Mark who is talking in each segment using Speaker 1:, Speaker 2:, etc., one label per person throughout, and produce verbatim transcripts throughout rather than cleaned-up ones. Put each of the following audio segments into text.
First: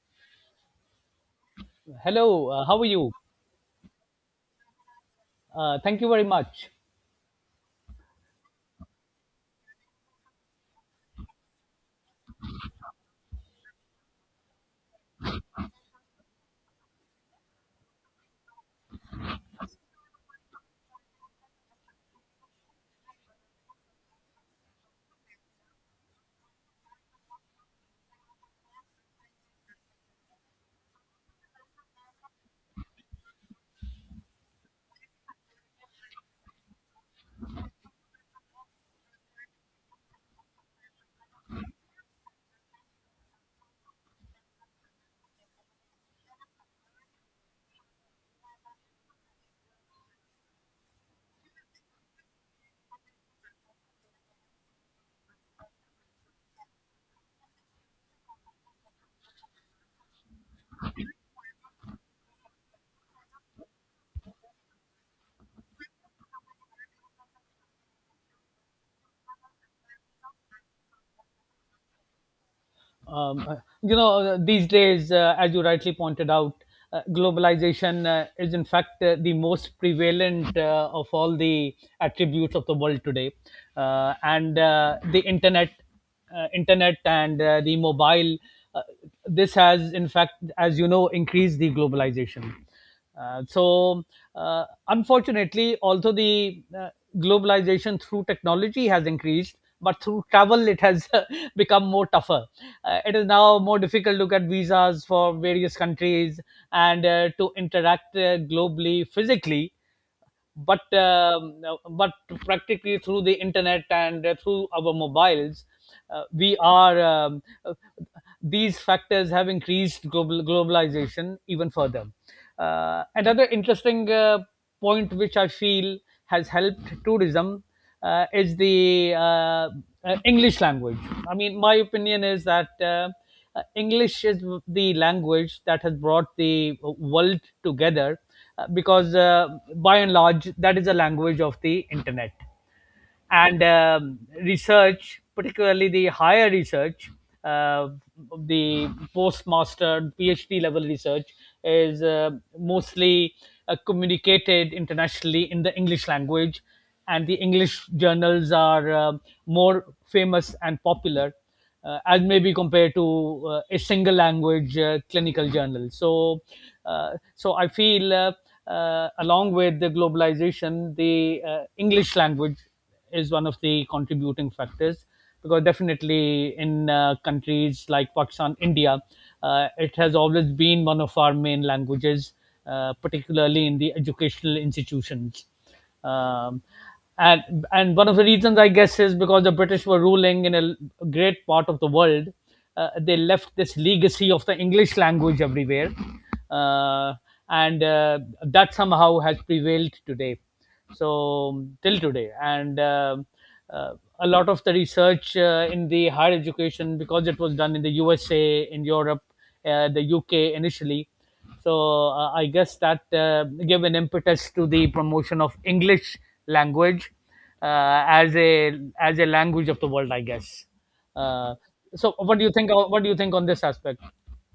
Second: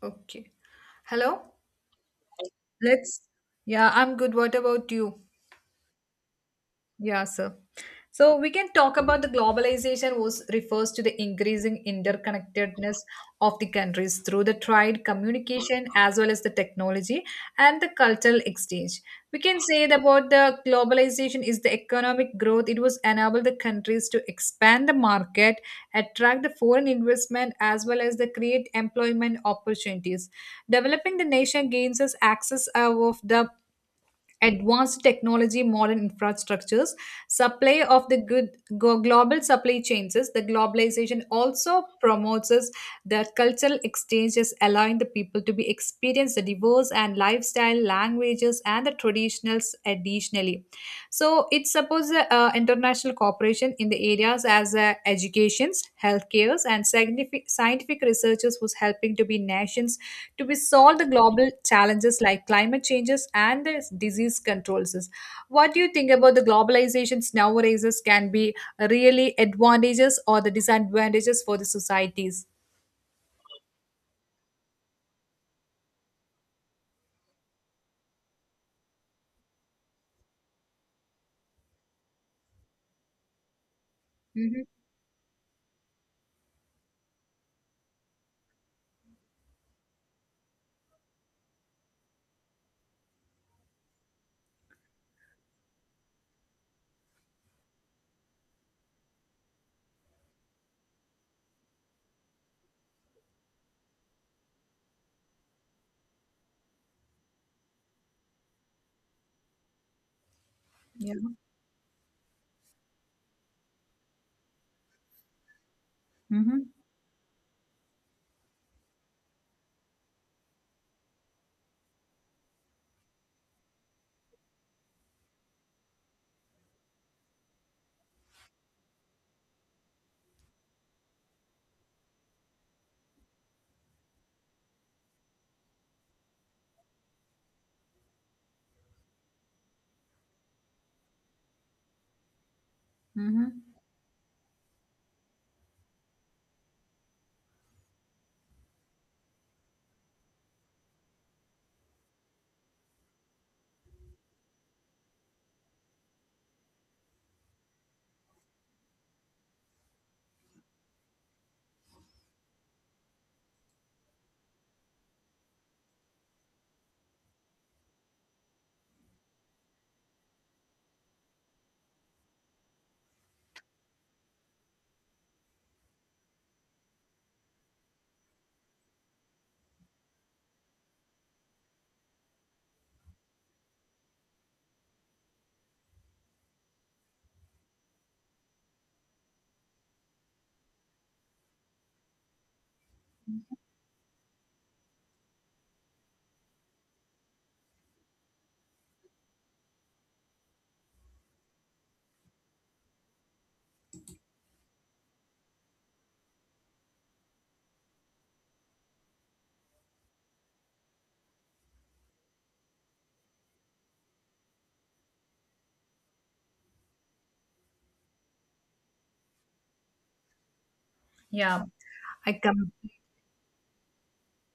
Speaker 1: Okay. Hello?
Speaker 2: Hello, uh, how are you?
Speaker 1: Let's, Yeah, I'm good. What about you?
Speaker 2: Uh, thank you very much.
Speaker 1: Yeah, sir. So we can talk about the globalization was refers to the increasing interconnectedness of the countries through the trade, communication, as well as the technology and the cultural exchange. We can say that about the globalization is the economic growth. It was enable the countries to expand the market, attract the foreign investment, as well as the create employment opportunities. Developing the nation gains us access of the advanced technology, modern infrastructures, supply of the good go- global supply chains. Is The globalization also promotes us the cultural exchanges, allowing the people to be experience the diverse and lifestyle, languages, and the traditionals additionally. So it supports the uh, international cooperation in the areas as uh, educations, healthcares, and scientific, scientific researchers was helping to be nations to be solve the global challenges like climate changes and the disease controls. What do you think about the globalizations nowadays can be really advantages or the disadvantages for the societies?
Speaker 2: Um, uh, you know, uh, these days, uh, as you rightly pointed out, uh, globalization uh, is in fact uh, the most prevalent uh, of all the attributes of the world today. Uh, and
Speaker 1: Hmm.
Speaker 2: uh, the internet, uh, internet and uh, the mobile, uh, this has in fact, as you know, increased the globalization. Uh, so, uh, Unfortunately, although the uh, globalization through technology has increased, but through travel it has become more tougher. Uh, it is now more difficult to get visas for various countries and uh, to interact uh, globally physically, but
Speaker 1: Yeah.
Speaker 2: um, but practically through the internet and uh, through our mobiles, uh, we
Speaker 1: Hmm.
Speaker 2: are um, uh, these factors have increased global globalization even further. Uh, another interesting uh, point which I feel has helped tourism uh, is the uh, uh, English language. I mean my opinion is that uh, uh, English is the language that has brought the world together, uh, because uh, by and large that is the language of the internet and
Speaker 1: Hmm.
Speaker 2: um, research, particularly the higher research, uh, the postmaster, PhD level research, is uh, mostly uh, communicated internationally in the English language, and the English journals are uh, more famous and popular. Uh, as may be compared to uh, a single language uh, clinical journal. So, uh, so I feel uh, uh, along with the globalization, the uh, English language is one of the contributing factors, because definitely in uh, countries like Pakistan, India, uh, it has always been one of our main languages, uh, particularly in the educational institutions. Um, and and one of the reasons I guess is because the British were ruling in a great part of the world. Uh, they left this legacy of the English language everywhere, uh, and uh, that somehow has prevailed today, so till today. And um uh, a lot of the research uh, in the higher education, because it was done in the U S A, in Europe, uh, the U K initially. So uh, I guess that uh, gave an impetus to the promotion of English language uh, as a as a language of the world, I guess. Uh,
Speaker 1: Yeah.
Speaker 2: so
Speaker 1: I
Speaker 2: what do you think?
Speaker 1: come.
Speaker 2: What do you think on this aspect?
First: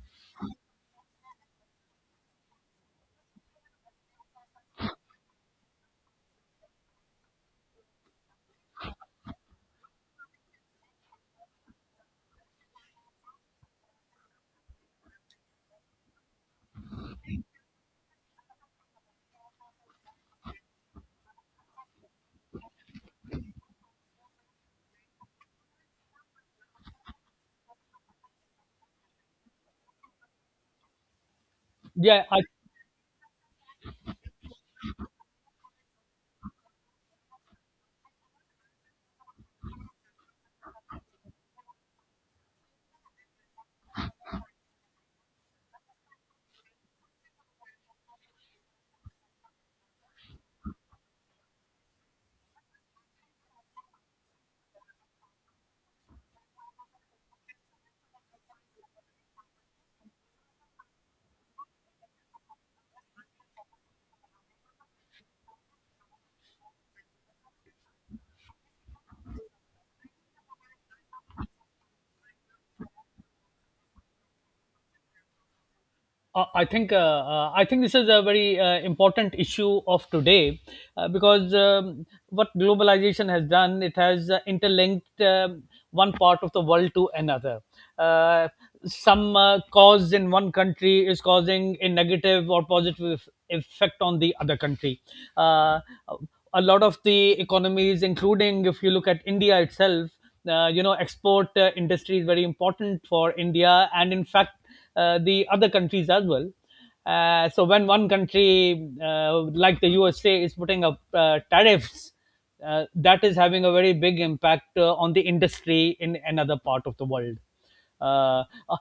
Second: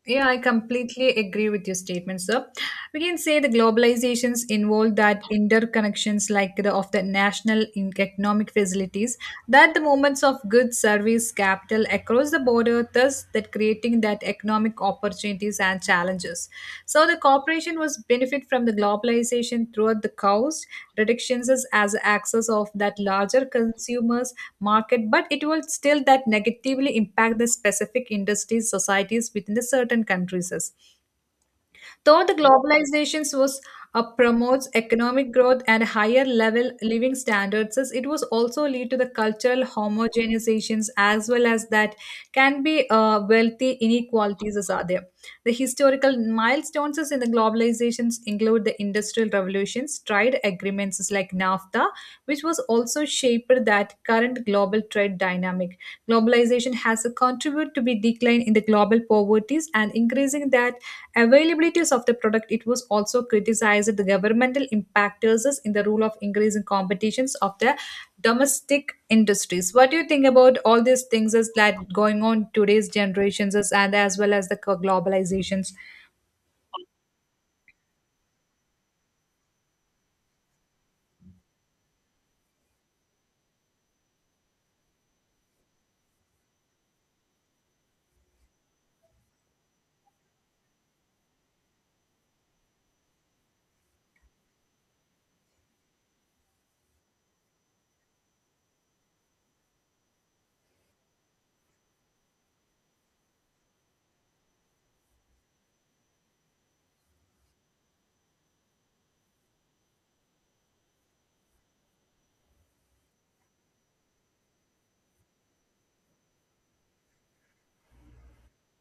Speaker 1: Yeah, I completely agree with your statement, sir. We can say the globalizations involve that interconnections like the, of the national in- economic facilities, that the movements of goods, service, capital across the border, thus that creating that economic opportunities and challenges. So the corporation was benefit from the globalization throughout the cost reductions as as access of that larger consumers market, but it will still that negatively impact the specific industries societies within the certain countries. Though
Speaker 2: Yeah,
Speaker 1: the
Speaker 2: I
Speaker 1: globalization was uh, promotes economic growth and higher level living standards, as it was also lead to the cultural homogenizations as well as that can be uh, wealthy inequalities as are there. The historical milestones is in the globalizations include the industrial revolutions, trade agreements is like NAFTA, which was also shaped that current global trade dynamic. Globalization has a contributed to be decline in the global poverties and increasing that availabilities of the product. It was also criticized the governmental impactors in the rule of increasing competitions of the domestic industries. What do you think about all these things is that going on today's generations is, and as well as the co- globalizations?
Speaker 2: Uh, I think uh, uh, I think this is a very uh, important issue of today, uh, because um, what globalization has done, it has uh, interlinked um, one part of the world to another. Uh, some uh, cause in one country is causing a negative or positive effect on the other country. Uh, a lot of the economies, including if you look at India itself, uh, you know, export uh, industry is very important for India and, in fact, uh, the other countries as well. Uh, so when one country uh, like the U S A is putting up uh, tariffs, uh, that is having a very big impact uh, on the industry in another part of the world, uh, uh,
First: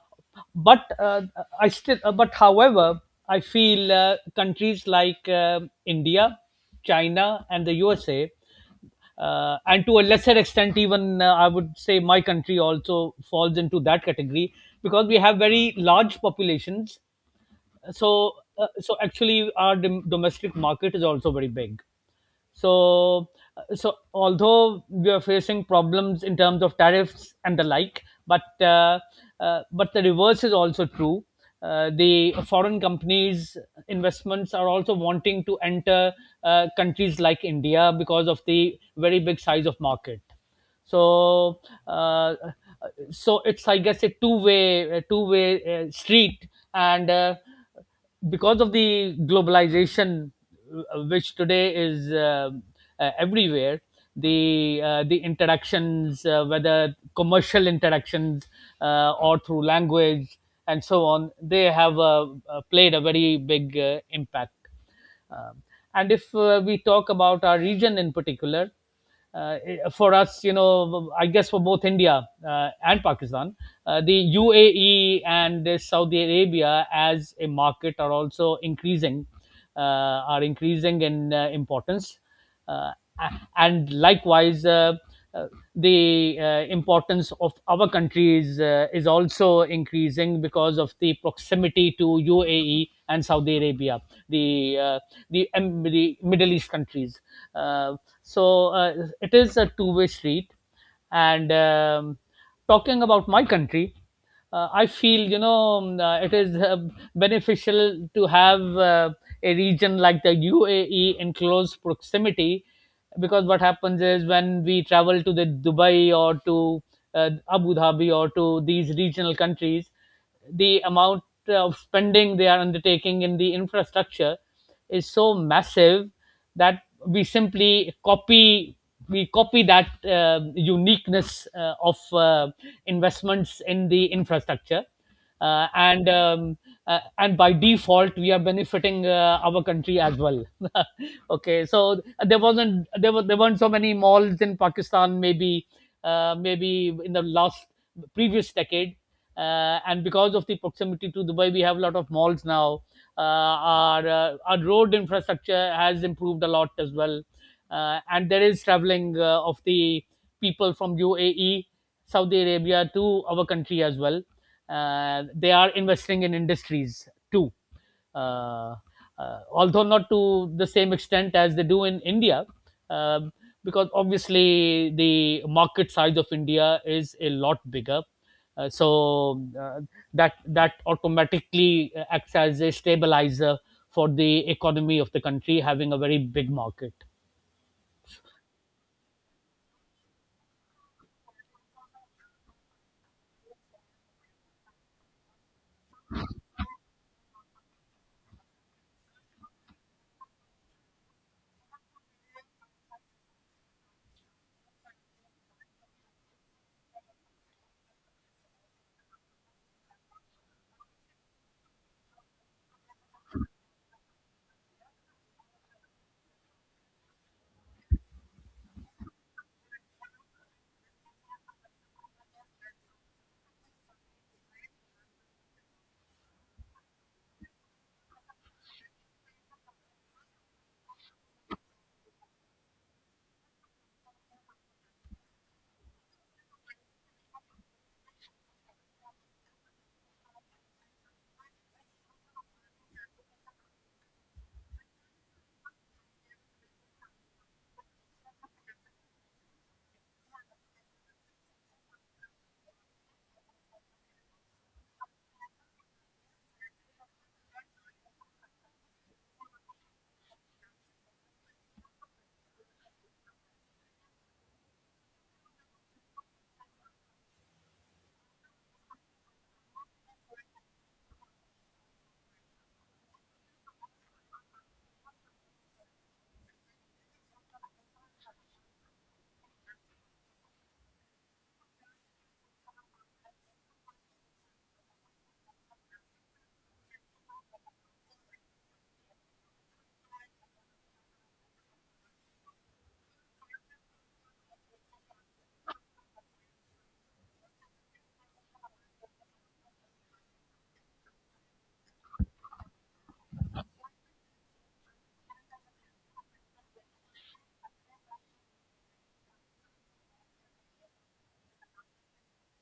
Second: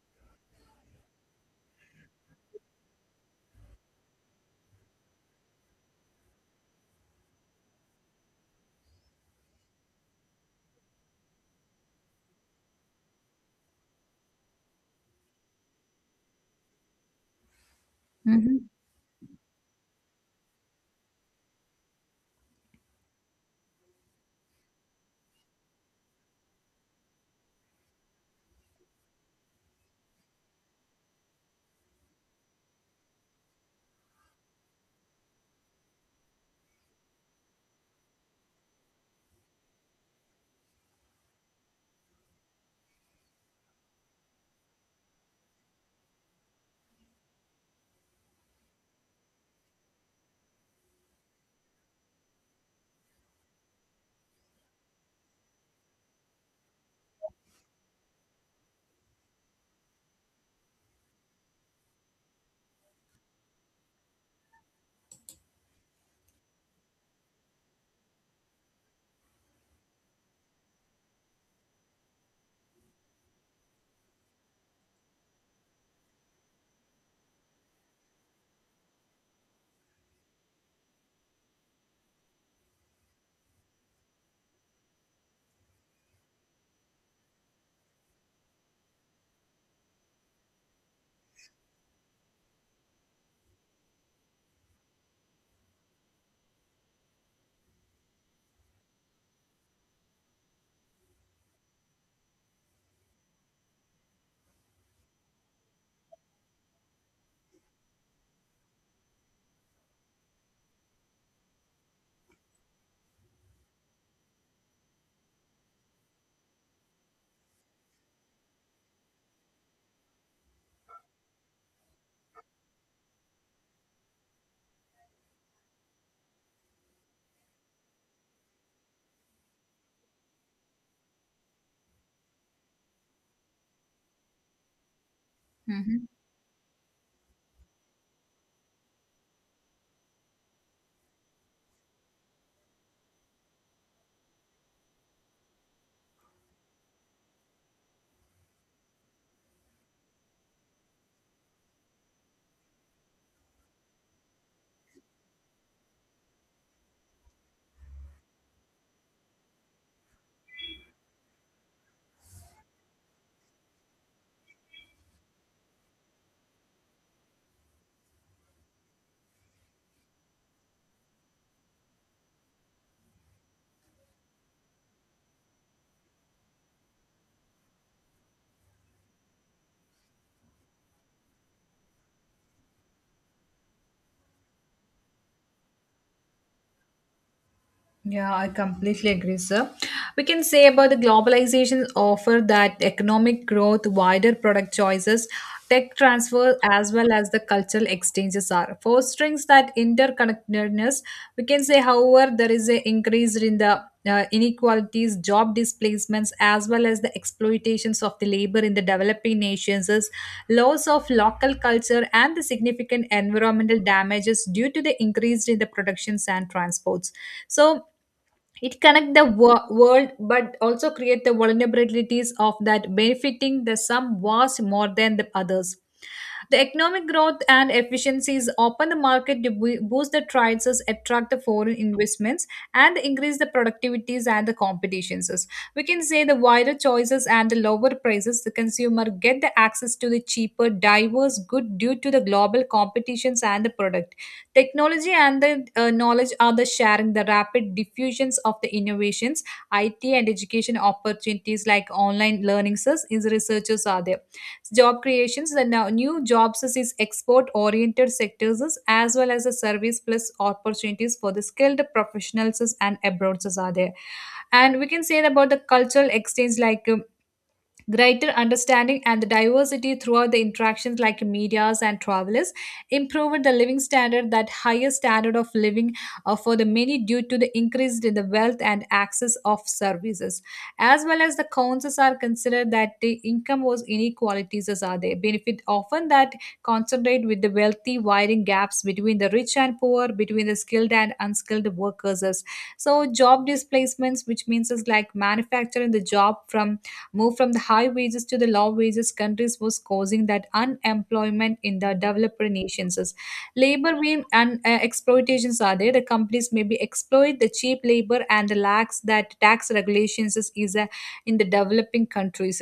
Speaker 2: but uh, i still uh, but however I feel uh, countries like um India, China and the USA, uh, and to a lesser extent even uh, I would say my country also falls into that category, because we have very large populations. So
Speaker 1: Mhm.
Speaker 2: uh, so actually our dom- domestic market is also very big. So uh, so although we are facing problems in terms of tariffs and the like, but uh, uh, but the reverse is also true. Uh, the foreign companies investments are also wanting to enter uh, countries like India because of the very big size of market. So uh, so it's I guess a two way two way uh, street. And uh, because of the globalization uh, which today is um, uh, everywhere, the uh, the interactions, uh, whether commercial interactions uh, or through language and so on, they have uh, uh, played a very big uh, impact. Um, and if uh, we talk about our region in particular, uh, for us, you know, I guess for both India uh, and Pakistan, uh, the U A E and uh, Saudi Arabia as a market are also increasing, uh, are increasing in uh, importance, uh, and likewise, uh, uh, the uh, importance of our countries uh, is also increasing because of the proximity to U A E and Saudi Arabia, the uh, the, um, the Middle East countries. Uh, so uh, it is a two-way street. And um, Talking about my country, uh, I feel, you know, um, uh, it is uh, beneficial to have uh, a region like the U A E in close proximity, because what happens is when we travel to the Dubai or to uh, Abu Dhabi or to these regional countries, the amount of spending they are undertaking in the infrastructure is so massive that we simply copy we copy that uh, uniqueness uh, of uh, investments in the infrastructure, uh,
Speaker 1: Mhm.
Speaker 2: and um, uh, and by default we are benefiting uh, our country as well. Okay, so there wasn't there were there weren't so many malls in Pakistan, maybe uh, maybe in the last previous decade, uh, and because of the proximity to Dubai, we have a lot of malls now. Uh, our uh, our road infrastructure has improved a lot as well, uh, and there is traveling uh, of the people from U A E, Saudi Arabia to our country as well. Uh, they are investing in industries too, uh, uh, although not to the same extent as they do in India. Um because obviously the market size of India is a lot bigger, uh, so uh, that that automatically acts as a stabilizer for the economy of the country having a very big market.
Speaker 1: Yeah, I completely agree, sir. We can say about the globalization offer that economic growth, wider product choices, tech transfer, as well as the cultural exchanges are fostering that interconnectedness. We can say, however, there is a increase in the uh, inequalities, job displacements, as well as the exploitations of the labor in the developing nations, is loss of local culture, and the significant environmental damages due to the increase in the productions and transports. So it connect the wor- world but also create the vulnerabilities of that benefiting the some was more than the others. The economic growth and efficiencies open the market to boo- boost the trades, attract the foreign investments, and increase the productivities and the competitions. We can say the wider choices and the lower prices, the consumer get the access to the cheaper, diverse good due to the global competitions and the product. Technology and the uh, knowledge are the sharing the rapid diffusions of the innovations, I T and education opportunities like online learning is researchers are there. Job creations, the now new jobs is is export oriented sectors is, as well as the service plus opportunities for the skilled professionals is and abroad is are there. And we can say about the cultural exchange like um, greater understanding and the diversity throughout the interactions like medias and travelers improved the living standard, that higher standard of living uh, for the many due to the increase in the wealth and access of services, as well as the cons are considered that the income was inequalities as are there, benefit often that concentrate with the wealthy, widening gaps between the rich and poor, between the skilled and unskilled workers. So job displacements, which means is like manufacturing the job from move from the high wages to the low wages countries was causing that unemployment in the developer nations. Labor being and uh, exploitations are there. The companies maybe exploit the cheap labor and the lacks that tax regulations is, is uh, in the developing countries.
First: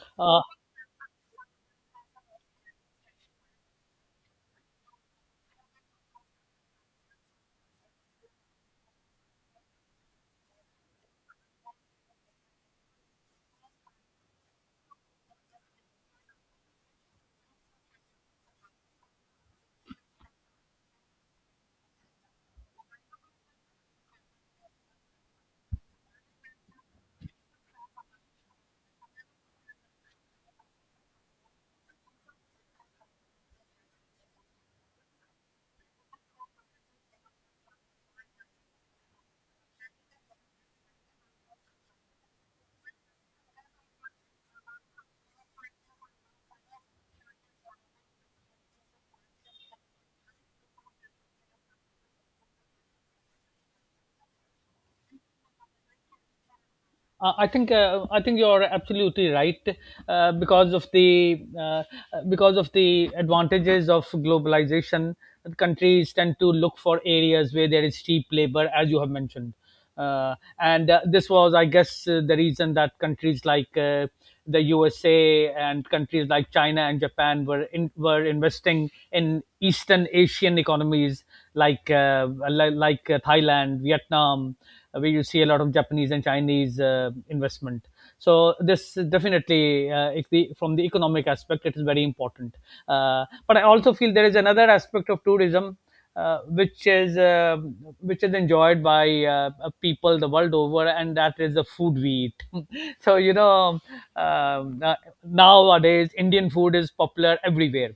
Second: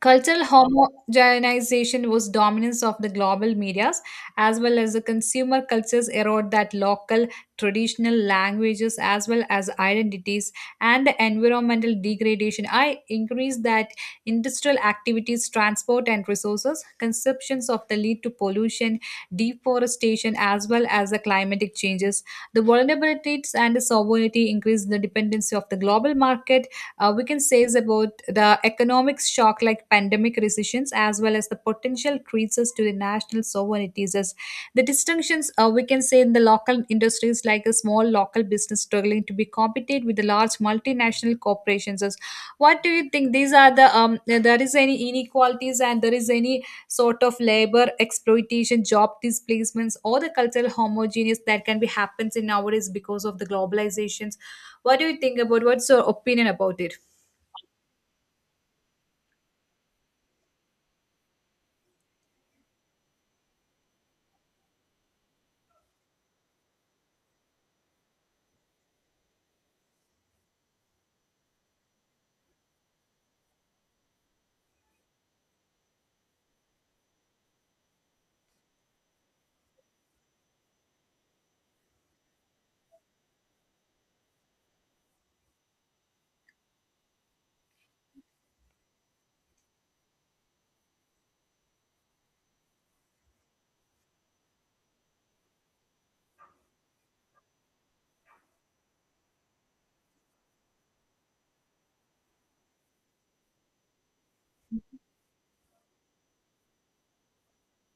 Speaker 1: Cultural
Speaker 2: Uh,
Speaker 1: homogenization was dominance of the global medias, as well as the consumer cultures erode that local traditional languages as well as identities, and the environmental degradation. I increase that industrial activities, transport and resources, conceptions of the lead to pollution, deforestation, as well as the climatic changes. The vulnerabilities and the sovereignty increase the dependency of the global market. Uh, we can say is about the economic shock like pandemic recessions, as well as the potential creases to the national sovereignties as the distinctions. Uh, we can say in the local industries like a small local business struggling to be competed with the large multinational corporations. As what do you think, these are the um there is any inequalities and there is any sort of labor exploitation, job displacements, or the cultural homogeneous that can be happens in nowadays because of the globalizations? What do you think, about what's your opinion about it?
Speaker 2: Uh, I think uh, I think you're absolutely right, uh, because of the uh, uh, because of the advantages of globalization. Countries tend to look for areas where there is cheap labor, as you have mentioned, uh, and uh, this was, I guess, uh, the reason that countries like uh, the U S A and countries like China and Japan were in, were investing in Eastern Asian economies like uh, like uh, Thailand, Vietnam, uh, where you see a lot of Japanese and Chinese uh, investment. So this is definitely, uh, if the, from the economic aspect, it is very important. Uh, but I also feel there is another aspect of tourism, Uh, which is uh, which is enjoyed by uh, people the world over, and that is the food we eat. So you know, um, uh, nowadays Indian food is popular everywhere,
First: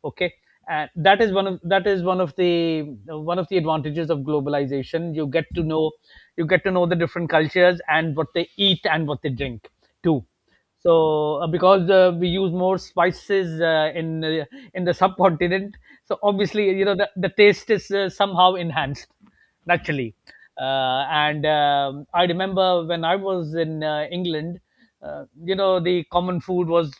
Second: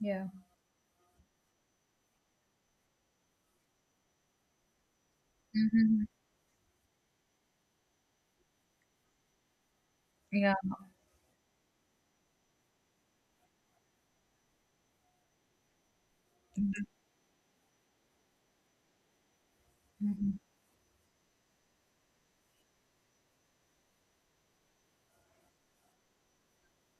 Speaker 1: Yeah.
Speaker 2: okay, and that is one of that is one of the one of the advantages of globalization. You get to know,
Speaker 1: Mhm.
Speaker 2: you get to know the different cultures and what they eat and what they drink too.
Speaker 1: Yeah.
Speaker 2: So uh, because uh, we use more spices uh, in uh, in the subcontinent, so obviously, you know, the, the taste is uh, somehow enhanced naturally.
Speaker 1: Mhm.
Speaker 2: Uh, and um, i remember when I was in uh, England, uh, you know, the common food was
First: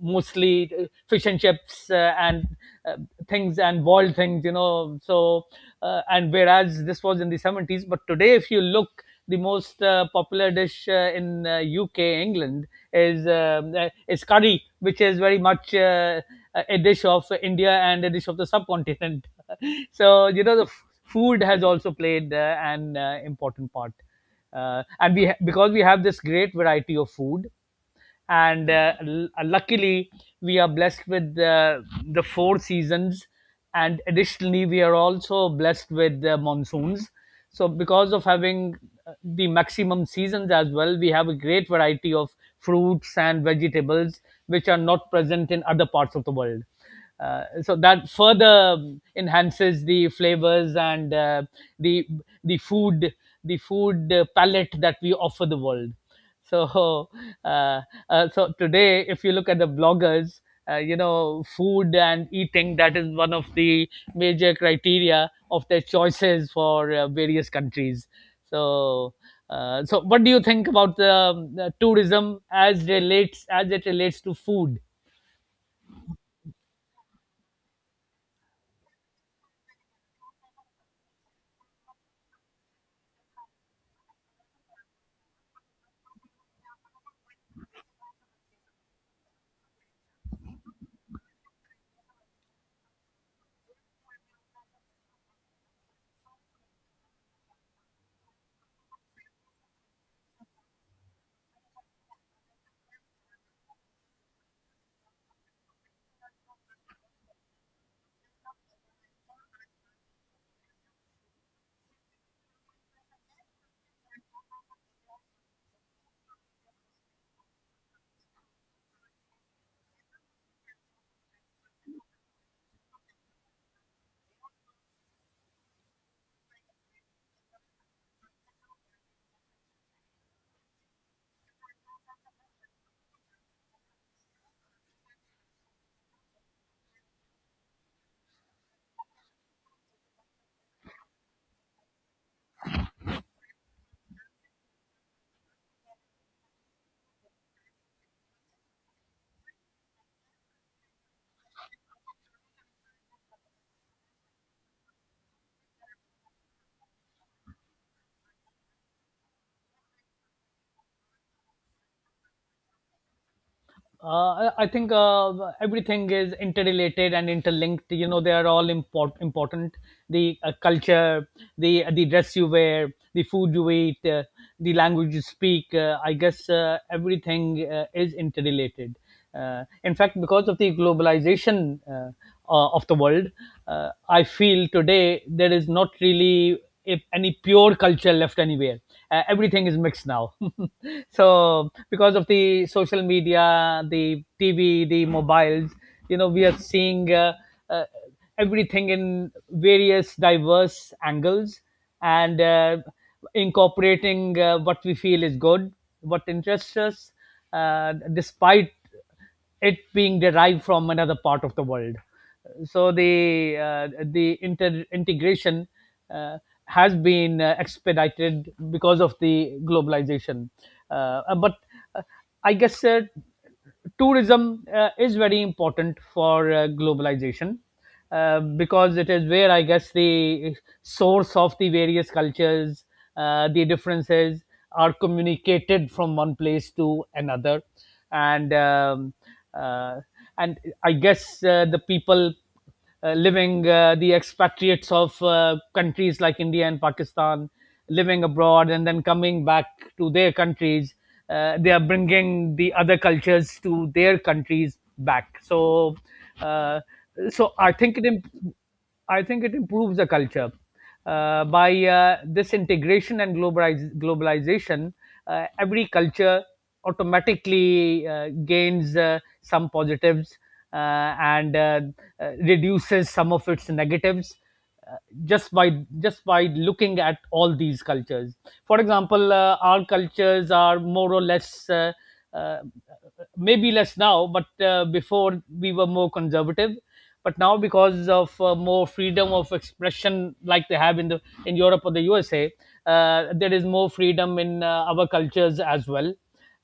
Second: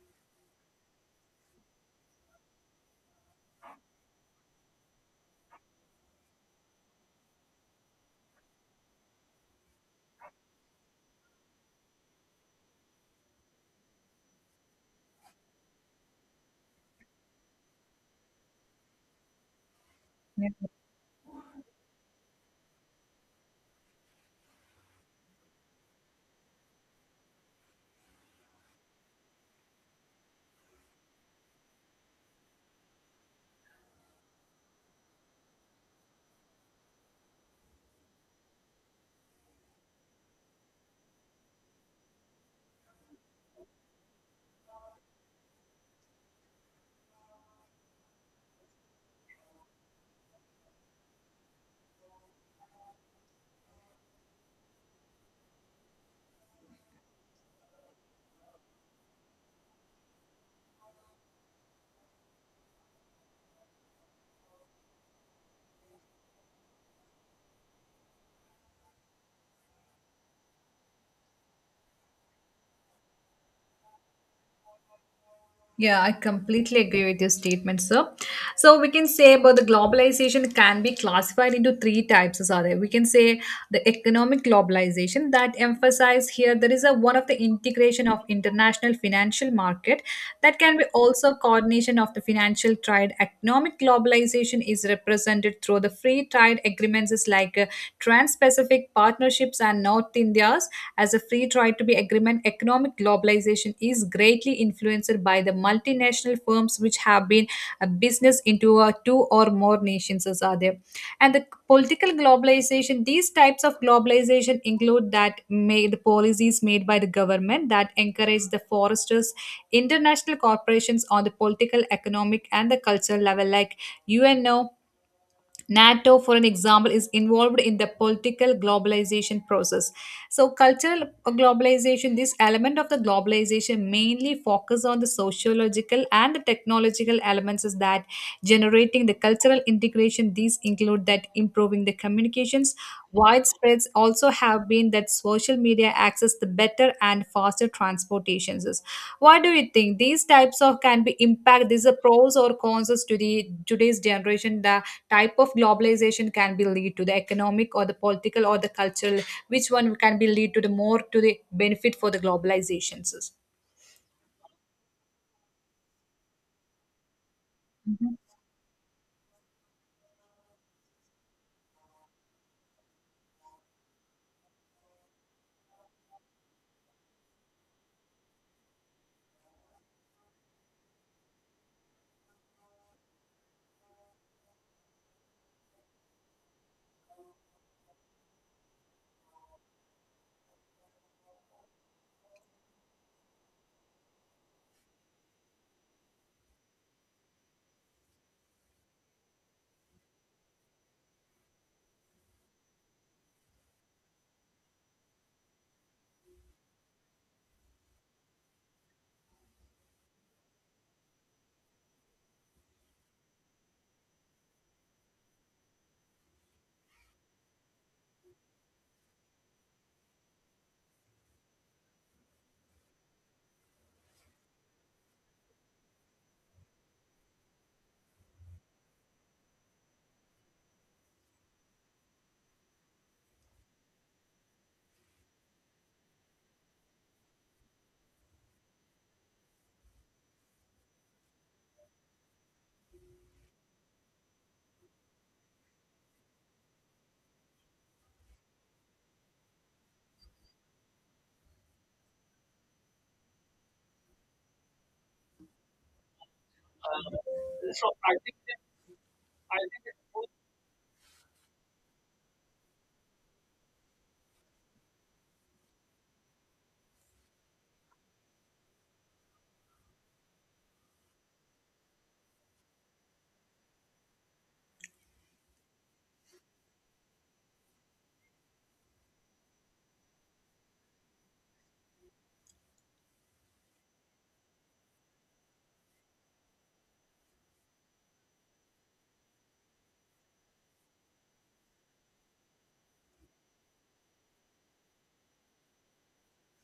Speaker 2: mostly uh, fish and chips, uh, and uh, things and boiled things, you know. So uh, and whereas this was in the seventies, but today if you look, the most uh, popular dish uh, in uh, U K England is um, uh, is curry, which is very much uh, a dish of India and a dish of the subcontinent. So you
Speaker 1: Yeah.
Speaker 2: know, the f- food has also played uh, an uh, important part, uh, and we ha- because we have this great variety of food, and uh, l- uh, luckily we are blessed with uh, the four seasons, and additionally we are also blessed with the monsoons. So because of having uh, the maximum seasons as well, we have a great variety of fruits and vegetables which are not present in other parts of the world. Uh, so that further enhances the flavors and uh, the the food the food uh, palette that we offer the world. So uh, uh, so today if you look at the bloggers, uh, you know, food and eating, that is one of the major criteria of their choices for uh, various countries. So uh, so what do you think about the, um, the tourism as relates as it relates to food?
Speaker 1: Yeah, I completely agree with your statement, sir. So we can say about the globalization can be classified into three types, are there? We can say the economic globalization that emphasize here there is a one of the integration of international financial market that can be also called coordination of the financial trade. Economic globalization is represented through the free trade agreements is like uh, Trans-Pacific Partnerships and North India's as a free trade to be agreement. Economic globalization is greatly influenced by the multinational firms which have been a business into uh, two or more nations as are there. And the political globalization, these types of globalization include that made the policies made by the government that encourage the foresters international corporations on the political, economic, and the cultural level, like U N O, NATO, for an example, is involved in the political globalization process. So, cultural globalization, this element of the globalization mainly focus on the sociological and the technological elements is that generating the cultural integration. These include that improving the communications. Widespreads also have been that social media access the better and faster transportations. What do you think? These types of can be impact. These are pros or cons to the today's generation. That type of globalization can be lead to the economic or the political or the cultural, which one can be lead to the more to the benefit for the globalizations?
Speaker 2: Uh, I I think uh, everything is interrelated and interlinked. You know, they are all import- important. The uh, culture, the the dress you wear, the food you eat, uh, the language you speak. Uh, I guess uh, everything uh, is interrelated. Uh, in fact, because of the globalization uh, uh, of the world, uh, I feel today there is not really if any pure culture left anywhere. Uh, everything is mixed now. So because of the social media, the T V, the mobiles, you know, we are seeing uh, uh, everything in various diverse angles and uh, incorporating uh, what we feel is good, what interests us, uh, despite it being derived from another part of the world. So the uh, the inter- integration uh, has been uh, expedited because of the globalization. Uh, uh, but uh, I guess uh, tourism uh, is very important for uh, globalization, uh, because it is where I guess the source of the various cultures, uh, the differences are communicated from one place to another, and um, uh, and I guess uh, the people uh, living uh, the expatriates of uh, countries like India and Pakistan living abroad and then coming back to their countries, uh, they are bringing the other cultures to their countries back. So, uh, so I think it imp- I think it improves the culture uh, by uh, this integration and globaliz- globalization. Uh, every culture automatically uh, gains uh, some positives uh, and uh, uh, reduces some of its negatives, uh, just by just by looking at all these cultures. For example, uh, our cultures are more or less, uh, uh, maybe less now, but uh, before we were more conservative. But now, because of uh, more freedom of expression, like they have in the in Europe or the U S A, uh, there is more freedom in uh, our cultures as well,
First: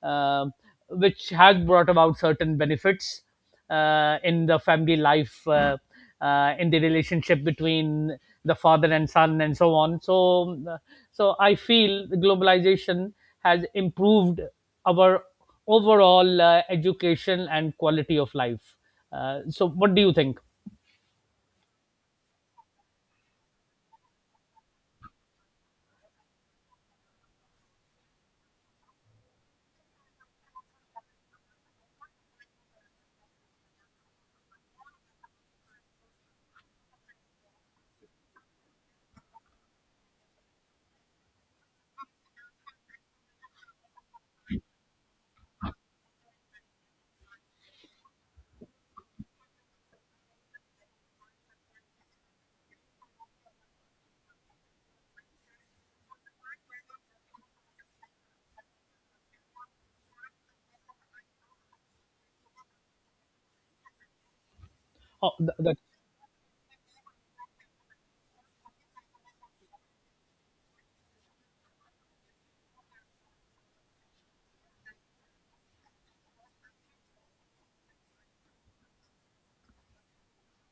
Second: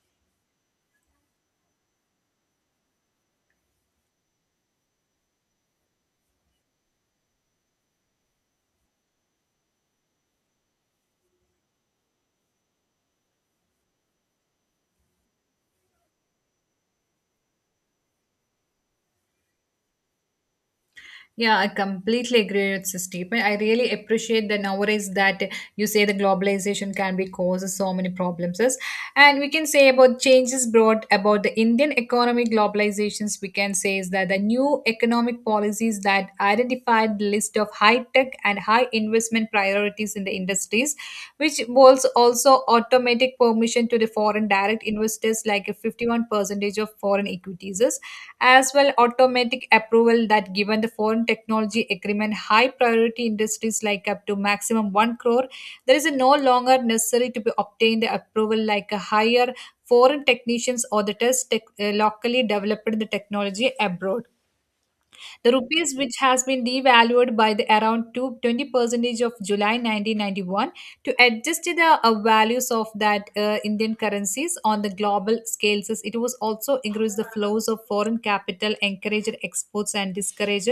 Speaker 2: uh, which has brought about certain benefits uh, in the family life, uh, uh, in the relationship between the father and son, and so on. So, uh, so I feel the globalization has improved our overall uh, education and quality of life. Uh, so, what do you think?
Speaker 1: Yeah, I completely agree with this statement. I really appreciate that nowadays that you say the globalization can be causes so many problems. Is. And we can say about changes brought about the Indian economic globalizations, we can say is that the new economic policies that identified the list of high tech and high investment priorities in the industries, which was also automatic permission to the foreign direct investors like a fifty one percentage of foreign equities, as well automatic approval that given the foreign technology agreement high priority industries like up to maximum one crore. There is a no longer necessary to be obtained the approval like a higher foreign technicians or the test tech, uh, locally developed the technology abroad.
Speaker 2: Oh,
Speaker 1: The
Speaker 2: the, the
Speaker 1: rupees, which has been devalued by the around two twenty 20% of July nineteen ninety one, to adjust to the uh, values of that uh, Indian currencies on the global scales, it was also increased the flows of foreign capital, encouraged exports and discouraged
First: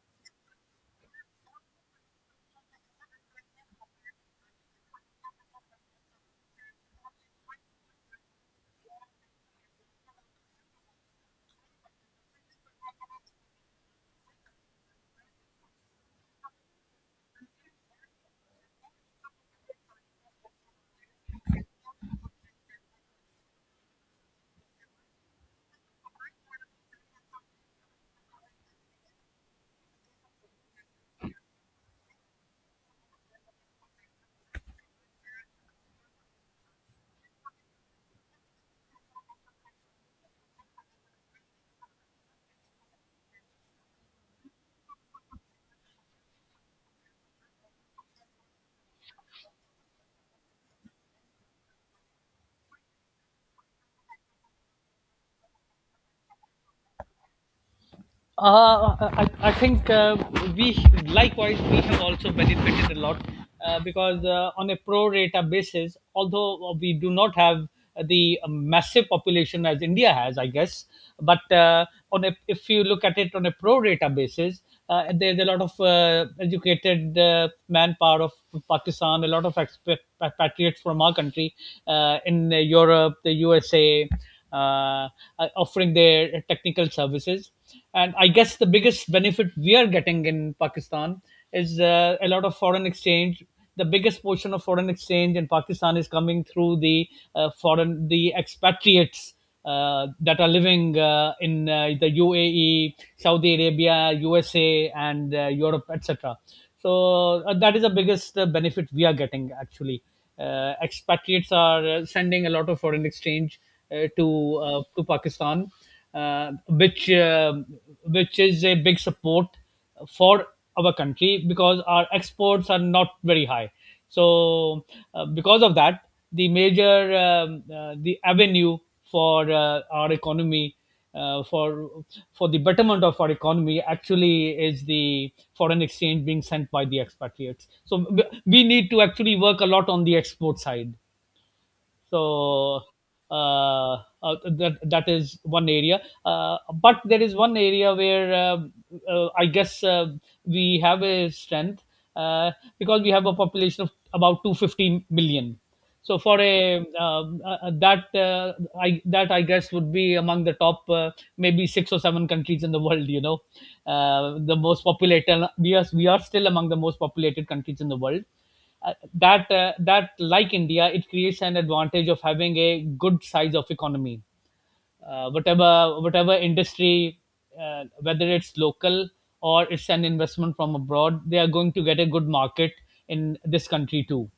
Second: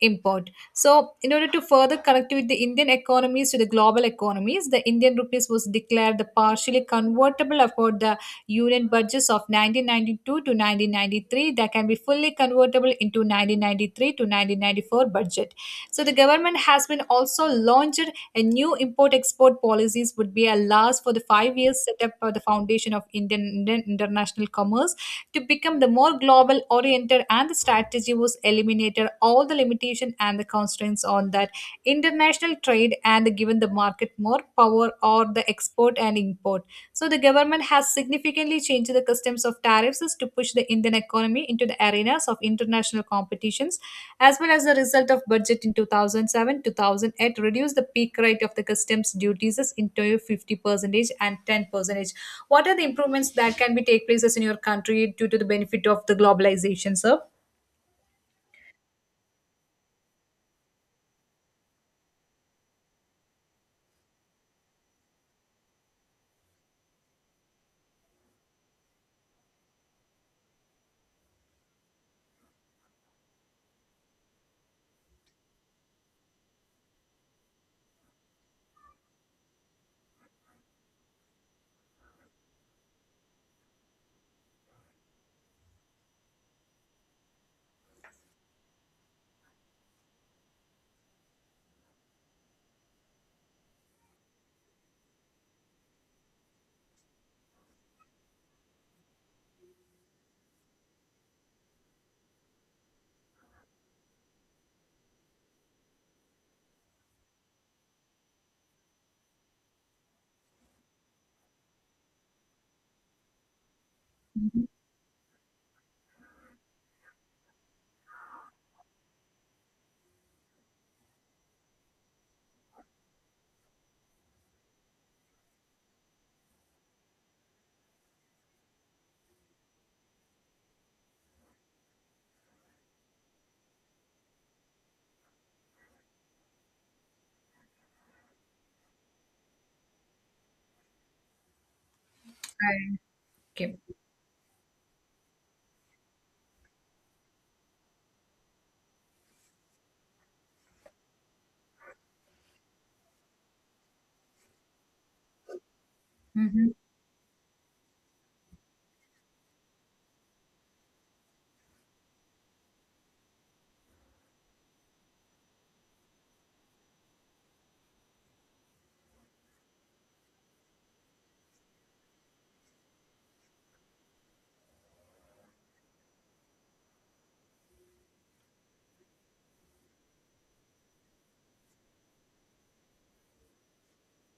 Speaker 1: import. So, in order to further connect with the Indian economies to the global economies, the Indian rupees was declared the partially convertible upon the Union budgets of nineteen ninety two to nineteen ninety three that can be fully convertible into nineteen ninety three to nineteen ninety four budget. So the government has been also launched a new import-export policies would be a last for the five years set up for the foundation of Indian Indian international commerce to become the more global oriented, and the strategy was eliminated all the limitation and the constraints on that international trade and given the market more power or the export and import. So the government has significantly changed the customs of tariffs is to push the Indian economy into the arenas of international competitions, as well as the result of budget in two thousand seven-two thousand eight reduced the peak rate of the customs duties is into fifty percentage and ten percentage. What are the improvements that can be take places in your country due to the benefit of the globalization, sir?
Speaker 2: Uh, I, I think uh, we, likewise, we have also benefited a lot, uh, because uh, on a pro rata basis, although we do not have the massive population as India has, I guess, but uh, on a, if you look at it on a pro rata basis, uh, there's a lot of uh, educated uh, manpower of Pakistan, a lot of expatriates from our country uh, in Europe, the U S A, uh, uh, offering their technical services. And I guess the biggest benefit we are getting in Pakistan is uh, a lot of foreign exchange. The biggest portion of foreign exchange in Pakistan is coming through the uh, foreign the expatriates uh, that are living uh, in uh, the U A E, Saudi Arabia, U S A, and uh, Europe, et cetera. So uh, that is the biggest uh, benefit we are getting actually. Uh, expatriates are uh, sending a lot of foreign exchange uh, to uh, to Pakistan, uh, which um which is a big support for our country because our exports are not very high. So, uh, because of that, the major um, uh, the avenue for uh, our economy, uh, for for the betterment of our economy actually, is the foreign exchange being sent by the expatriates. So we we need to actually work a lot on the export side. so
Speaker 1: I- Okay.
Speaker 2: uh, uh, that that is one area, uh, but there is one area where uh, uh, I guess, uh, we have a strength, uh, because we have a population of about two hundred fifty million. So for
Speaker 1: Hmm.
Speaker 2: a um, uh, uh, that uh, I that I guess would be among the top, uh, maybe six or seven countries in the world, you know. Uh, the most populated, we are we are still among the most populated countries in the world, uh, that uh, that, like India, it creates an advantage of having a good size of economy. Uh, whatever whatever industry, uh, whether it's local or it's an investment from abroad, they are going to get a good market in this country too.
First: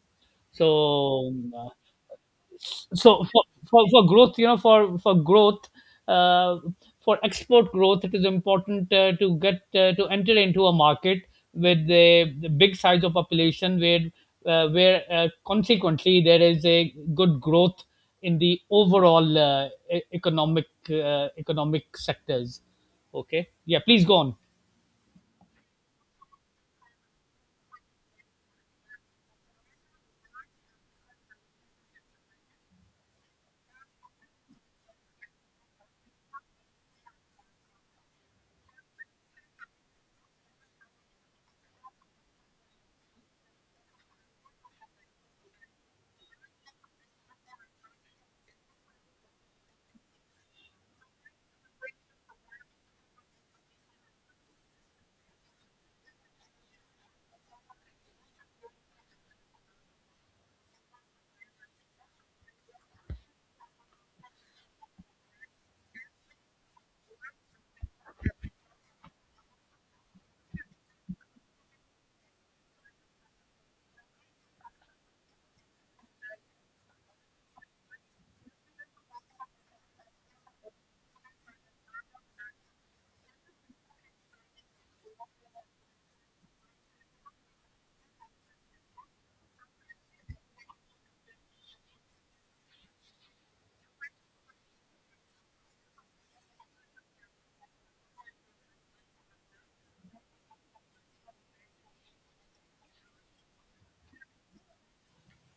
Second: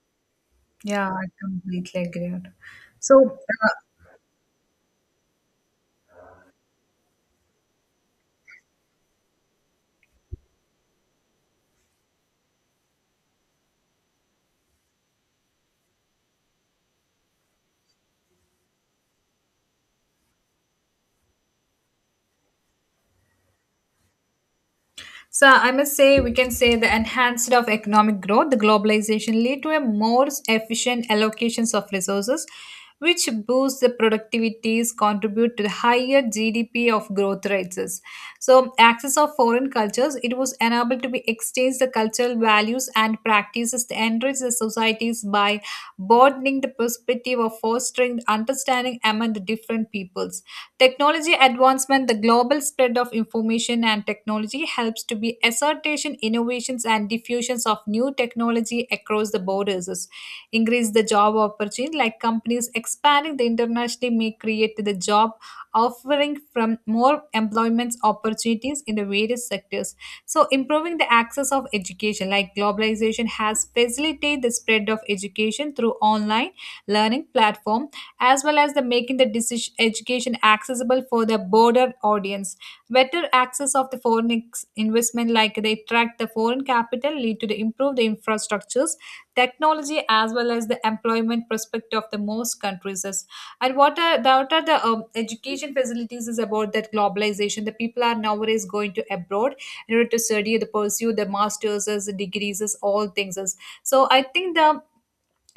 Speaker 1: Yeah, I
Speaker 2: So um, uh,
Speaker 1: completely agree. on- So,
Speaker 2: so for,
Speaker 1: uh,
Speaker 2: for, for growth, you know, for for growth, uh, for export growth, it is important uh, to get uh, to enter into a market with a big size of population where uh, where uh, consequently there is a good growth in the overall uh, e- economic, uh, economic sectors. Okay, yeah, please go on.
Speaker 1: So I must say we can say the enhanced of economic growth, the globalization lead to a more efficient allocations of resources, which boosts the productivities, contribute to the higher G D P of growth rates. So access of foreign cultures, it was enabled to be exchanged the cultural value values and practices to enrich the societies by broadening the perspective of fostering understanding among the different peoples. Technology advancement, the global spread of information and technology helps to be assertion, innovations, and diffusions of new technology across the borders. Increase the job opportunity, like companies expanding the internationally may create the job offering from more employment opportunities in the various sectors so, improving the access of education, like globalization, has facilitated the spread of education through online learning platform, as well as the making the decision, education accessible for the broader audience. Better access of the foreign ex- investment, like they attract the foreign capital, lead to the improve the infrastructures, technology, as well as the employment prospect of the most countries. As- and what are the, what are the um, education facilities is about that globalization the people are nowadays going to abroad in order to study the pursue the masters as the degrees as all things as so I think the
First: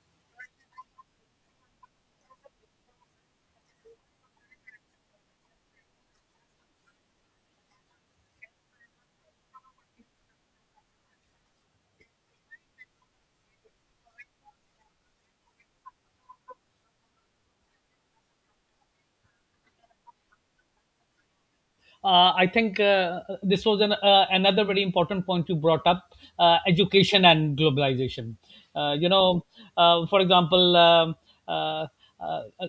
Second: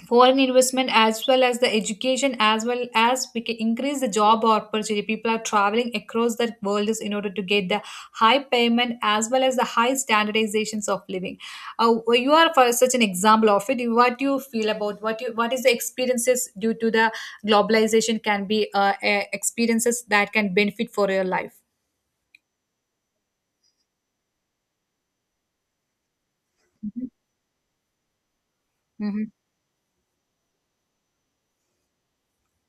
Speaker 1: foreign investment as well as the education as well as we can increase the job opportunity people are traveling across the world is in order to get the high payment as well as the high standardizations of living. Uh, well, you are for such an example of it. What do you feel about what you what is the experiences due to the globalization can be uh, eh, experiences that can benefit for your life?
Speaker 2: Uh, I think uh, uh, this was an, uh, another very important point you brought up: uh, education and globalization. Uh, you
Speaker 1: Mhm.
Speaker 2: know, uh, for example, um uh, uh, uh,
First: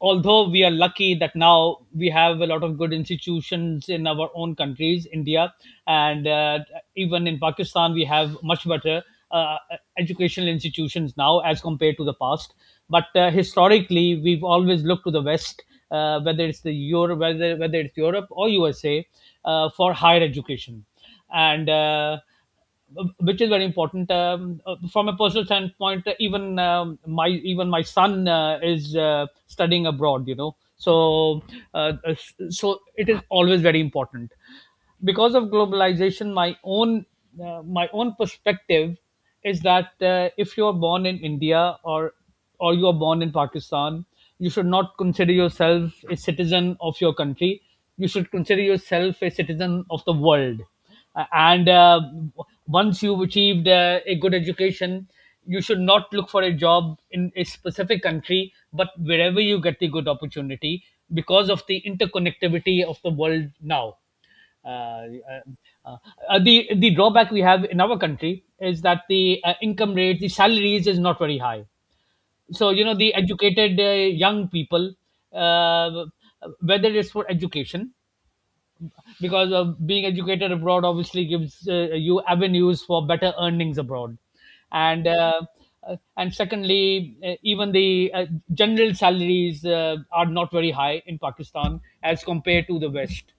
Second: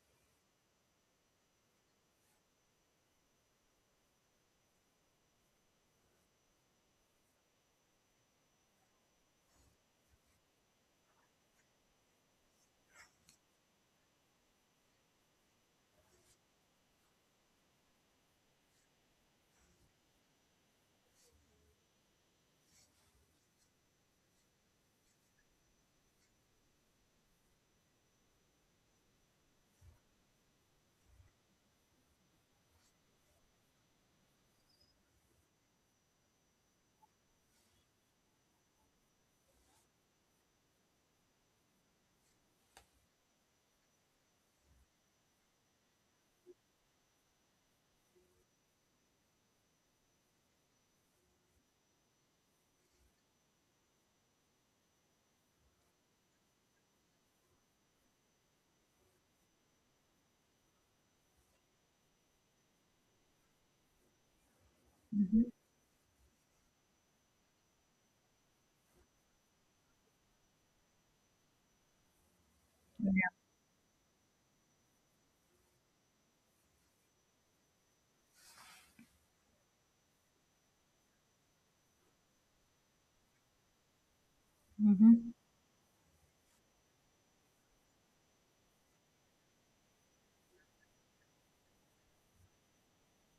Speaker 2: although we are lucky that now we have a lot of good institutions in our own countries, India, and uh, even in Pakistan, we have much better uh, educational institutions now as compared to the past. But uh, historically, we've always looked to the West, uh, whether it's the Europe, whether whether it's Europe or U S A, uh, for higher education, and uh, which is very important, um, uh, from a personal standpoint. uh, Even um, my even my son uh, is uh, studying abroad. You know, so uh, uh, so it is always very important because of globalization. My own, uh, my own perspective is that uh, if you're born in india, or or you are born in Pakistan, you should not consider yourself a citizen of your country. You should consider yourself a citizen of the world. Uh, and uh, Once you've achieved uh, a good education, you should not look for a job in a specific country, but wherever you get the good opportunity, because of the interconnectivity of the world now. uh,
Speaker 1: Mhm.
Speaker 2: uh, uh, the the drawback we have in our country is that the uh, income rate, the salaries, is not very high. So, you know, the
Speaker 1: Mhm.
Speaker 2: educated uh, young people, uh, whether it's for education, because uh, being educated abroad obviously gives uh, you avenues for better earnings abroad, and
Speaker 1: Mhm.
Speaker 2: uh, uh, and secondly, uh, even the, uh, general salaries uh, are not very high in pakistan as compared to the west.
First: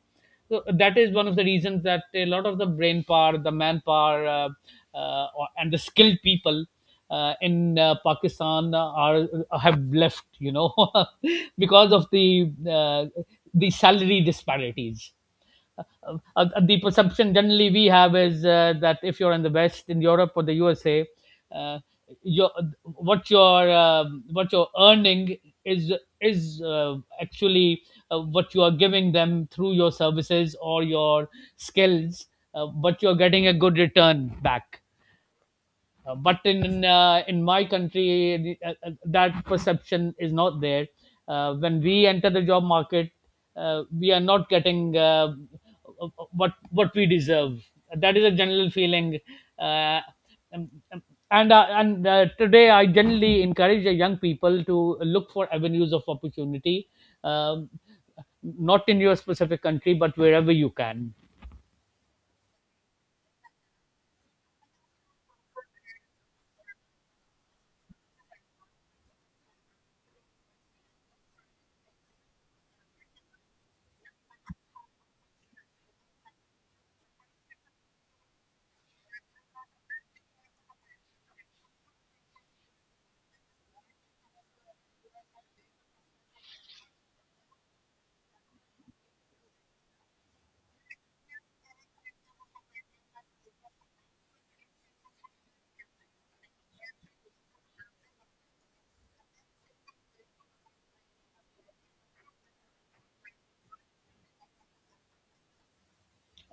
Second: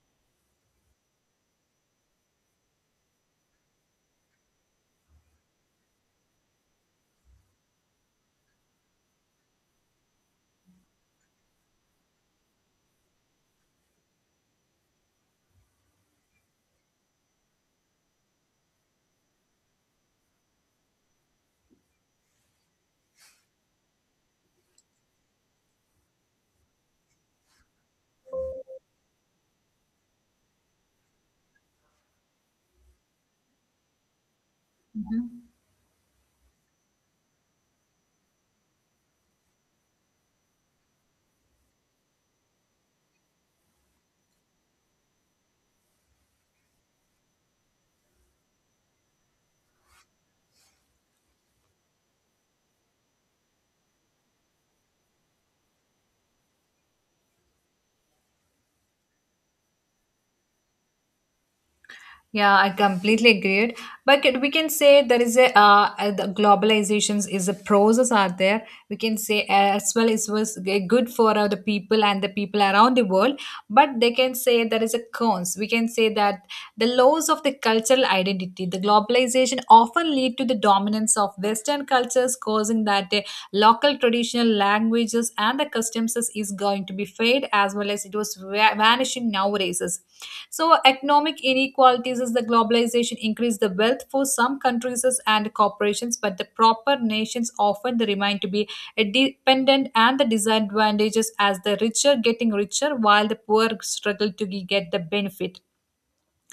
Speaker 2: So that is one of the reasons that a lot of the brain power, the manpower, uh, uh, or- and the skilled people uh, in uh, pakistan are, have left, you know, because of the uh, the salary disparities. uh, uh, the perception generally we have is uh, that if you're in the West, in Europe or the U S A, uh, your, what you're um what you're earning is is uh, actually uh, what you are giving them through your services or your skills, uh, but you're getting a good return back.
Speaker 1: Mhm.
Speaker 2: Uh, but in uh, in my country, uh, uh, that perception is not there. Uh, when we enter the job market, uh, we are not getting uh, what what we deserve. That is a general feeling. Uh, um, um, and uh, and uh, Today, I generally encourage the young people to look for avenues of opportunity, um, not in your specific country, but wherever you can.
Speaker 1: Yeah, I completely agree. But can- we can say there is a uh, uh, the globalizations is a process out there. We can say as well it was g- good for uh, the people and the people around the world. But they can say there is a cons. We can say that the loss of the cultural identity, the globalization often lead to the dominance of Western cultures, causing that the local traditional languages and the customs is going to be fade as well as it was va- vanishing nowadays. So economic inequalities is the globalization increase the wealth for some countries and corporations, but the proper nations often they remain to be dependent and the disadvantages as the richer getting richer while the poor struggle to get the benefit.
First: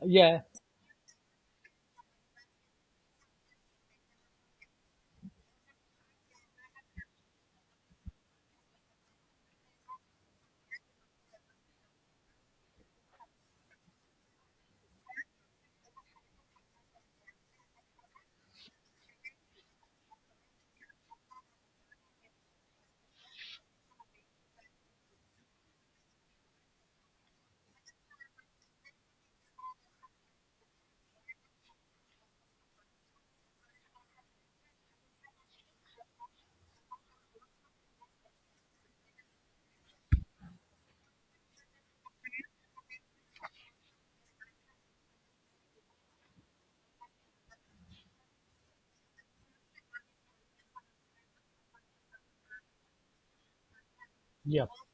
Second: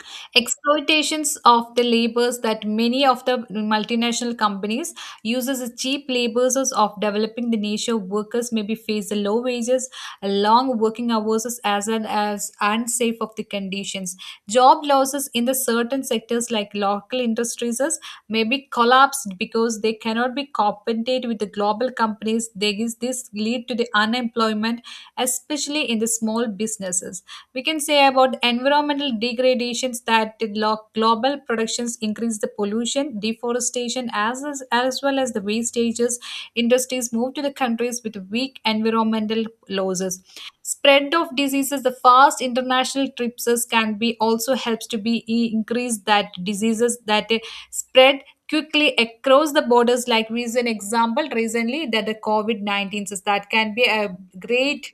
Speaker 2: Yeah,
Speaker 1: Exploitations of the labors that many of the multinational companies uses the cheap labors of developing the nature workers maybe face the low wages, long working hours as well as unsafe of the conditions. Job losses in the certain sectors like local industries is maybe collapsed because they cannot be compensated with the global companies. There is this lead to the unemployment, especially in the small businesses. We can say about environmental degradations that the lo- global productions increase the pollution, deforestation as, as as well as the wastages. Industries move to the countries with weak environmental losses. Spread of diseases, the fast international trips can be also helps to be e- increase that diseases that eh, spread quickly across the borders, like recent example recently that the COVID nineteen is that can be a
Speaker 2: yeah.
Speaker 1: great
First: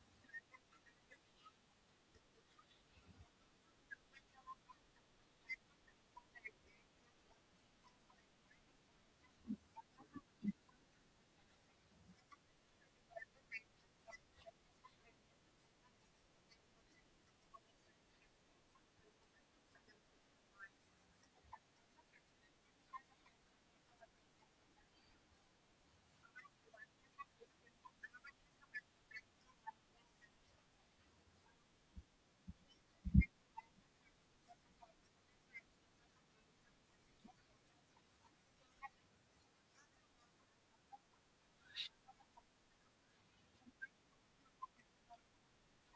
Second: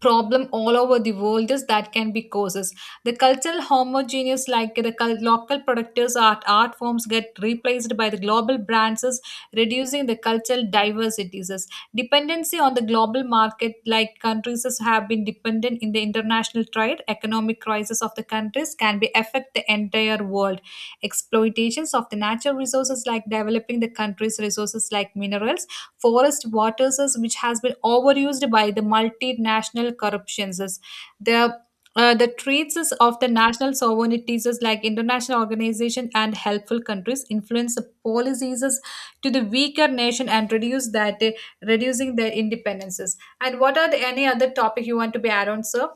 Speaker 1: problem all over the world. Is that can be causes the cultural homogeneous, like the cul- local productors art art forms get replaced by the global brands is reducing the cultural diversities. Is dependency on the global market, like countries is have been dependent in the international trade, economic crisis of the countries can be affect the entire world. Exploitations of the natural resources, like developing the country's resources like minerals, forest waters is- which has been overused by the multinational corruptions is the uh, the treats is of the national sovereignties is like international organization and helpful countries influence the policies is to the weaker nation and reduce that uh, reducing their independences. And what are the any other topic you want to be add on, sir?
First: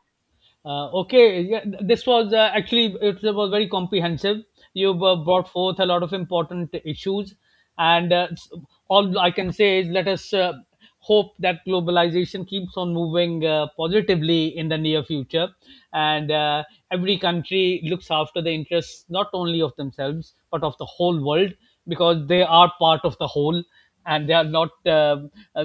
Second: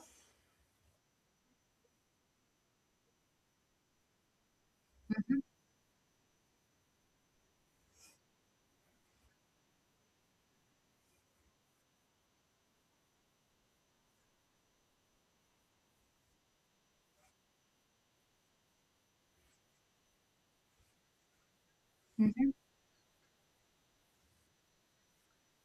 Speaker 2: Uh, okay, yeah, th- this was uh, actually, it was very comprehensive. You've uh,
Speaker 1: Mhm.
Speaker 2: brought forth a lot of important issues, and uh, s- all I can say is, let us uh, hope that globalization keeps on moving uh, positively in the near future, and uh, every country looks after the interests not only of themselves but of the whole world, because they
Speaker 1: Mhm.
Speaker 2: are part of the whole, and they are not, uh, uh,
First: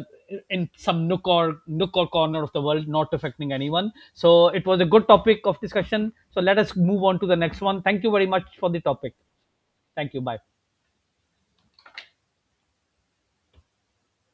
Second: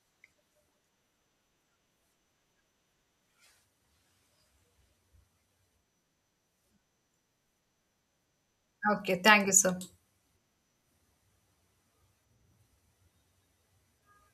Speaker 2: in some nook or nook or corner of the world, not affecting anyone. So it was a good topic of discussion. So let us move on to the next one. Thank you very much for the topic.
Speaker 1: Okay, thank you, sir.
Speaker 2: Thank you. Bye.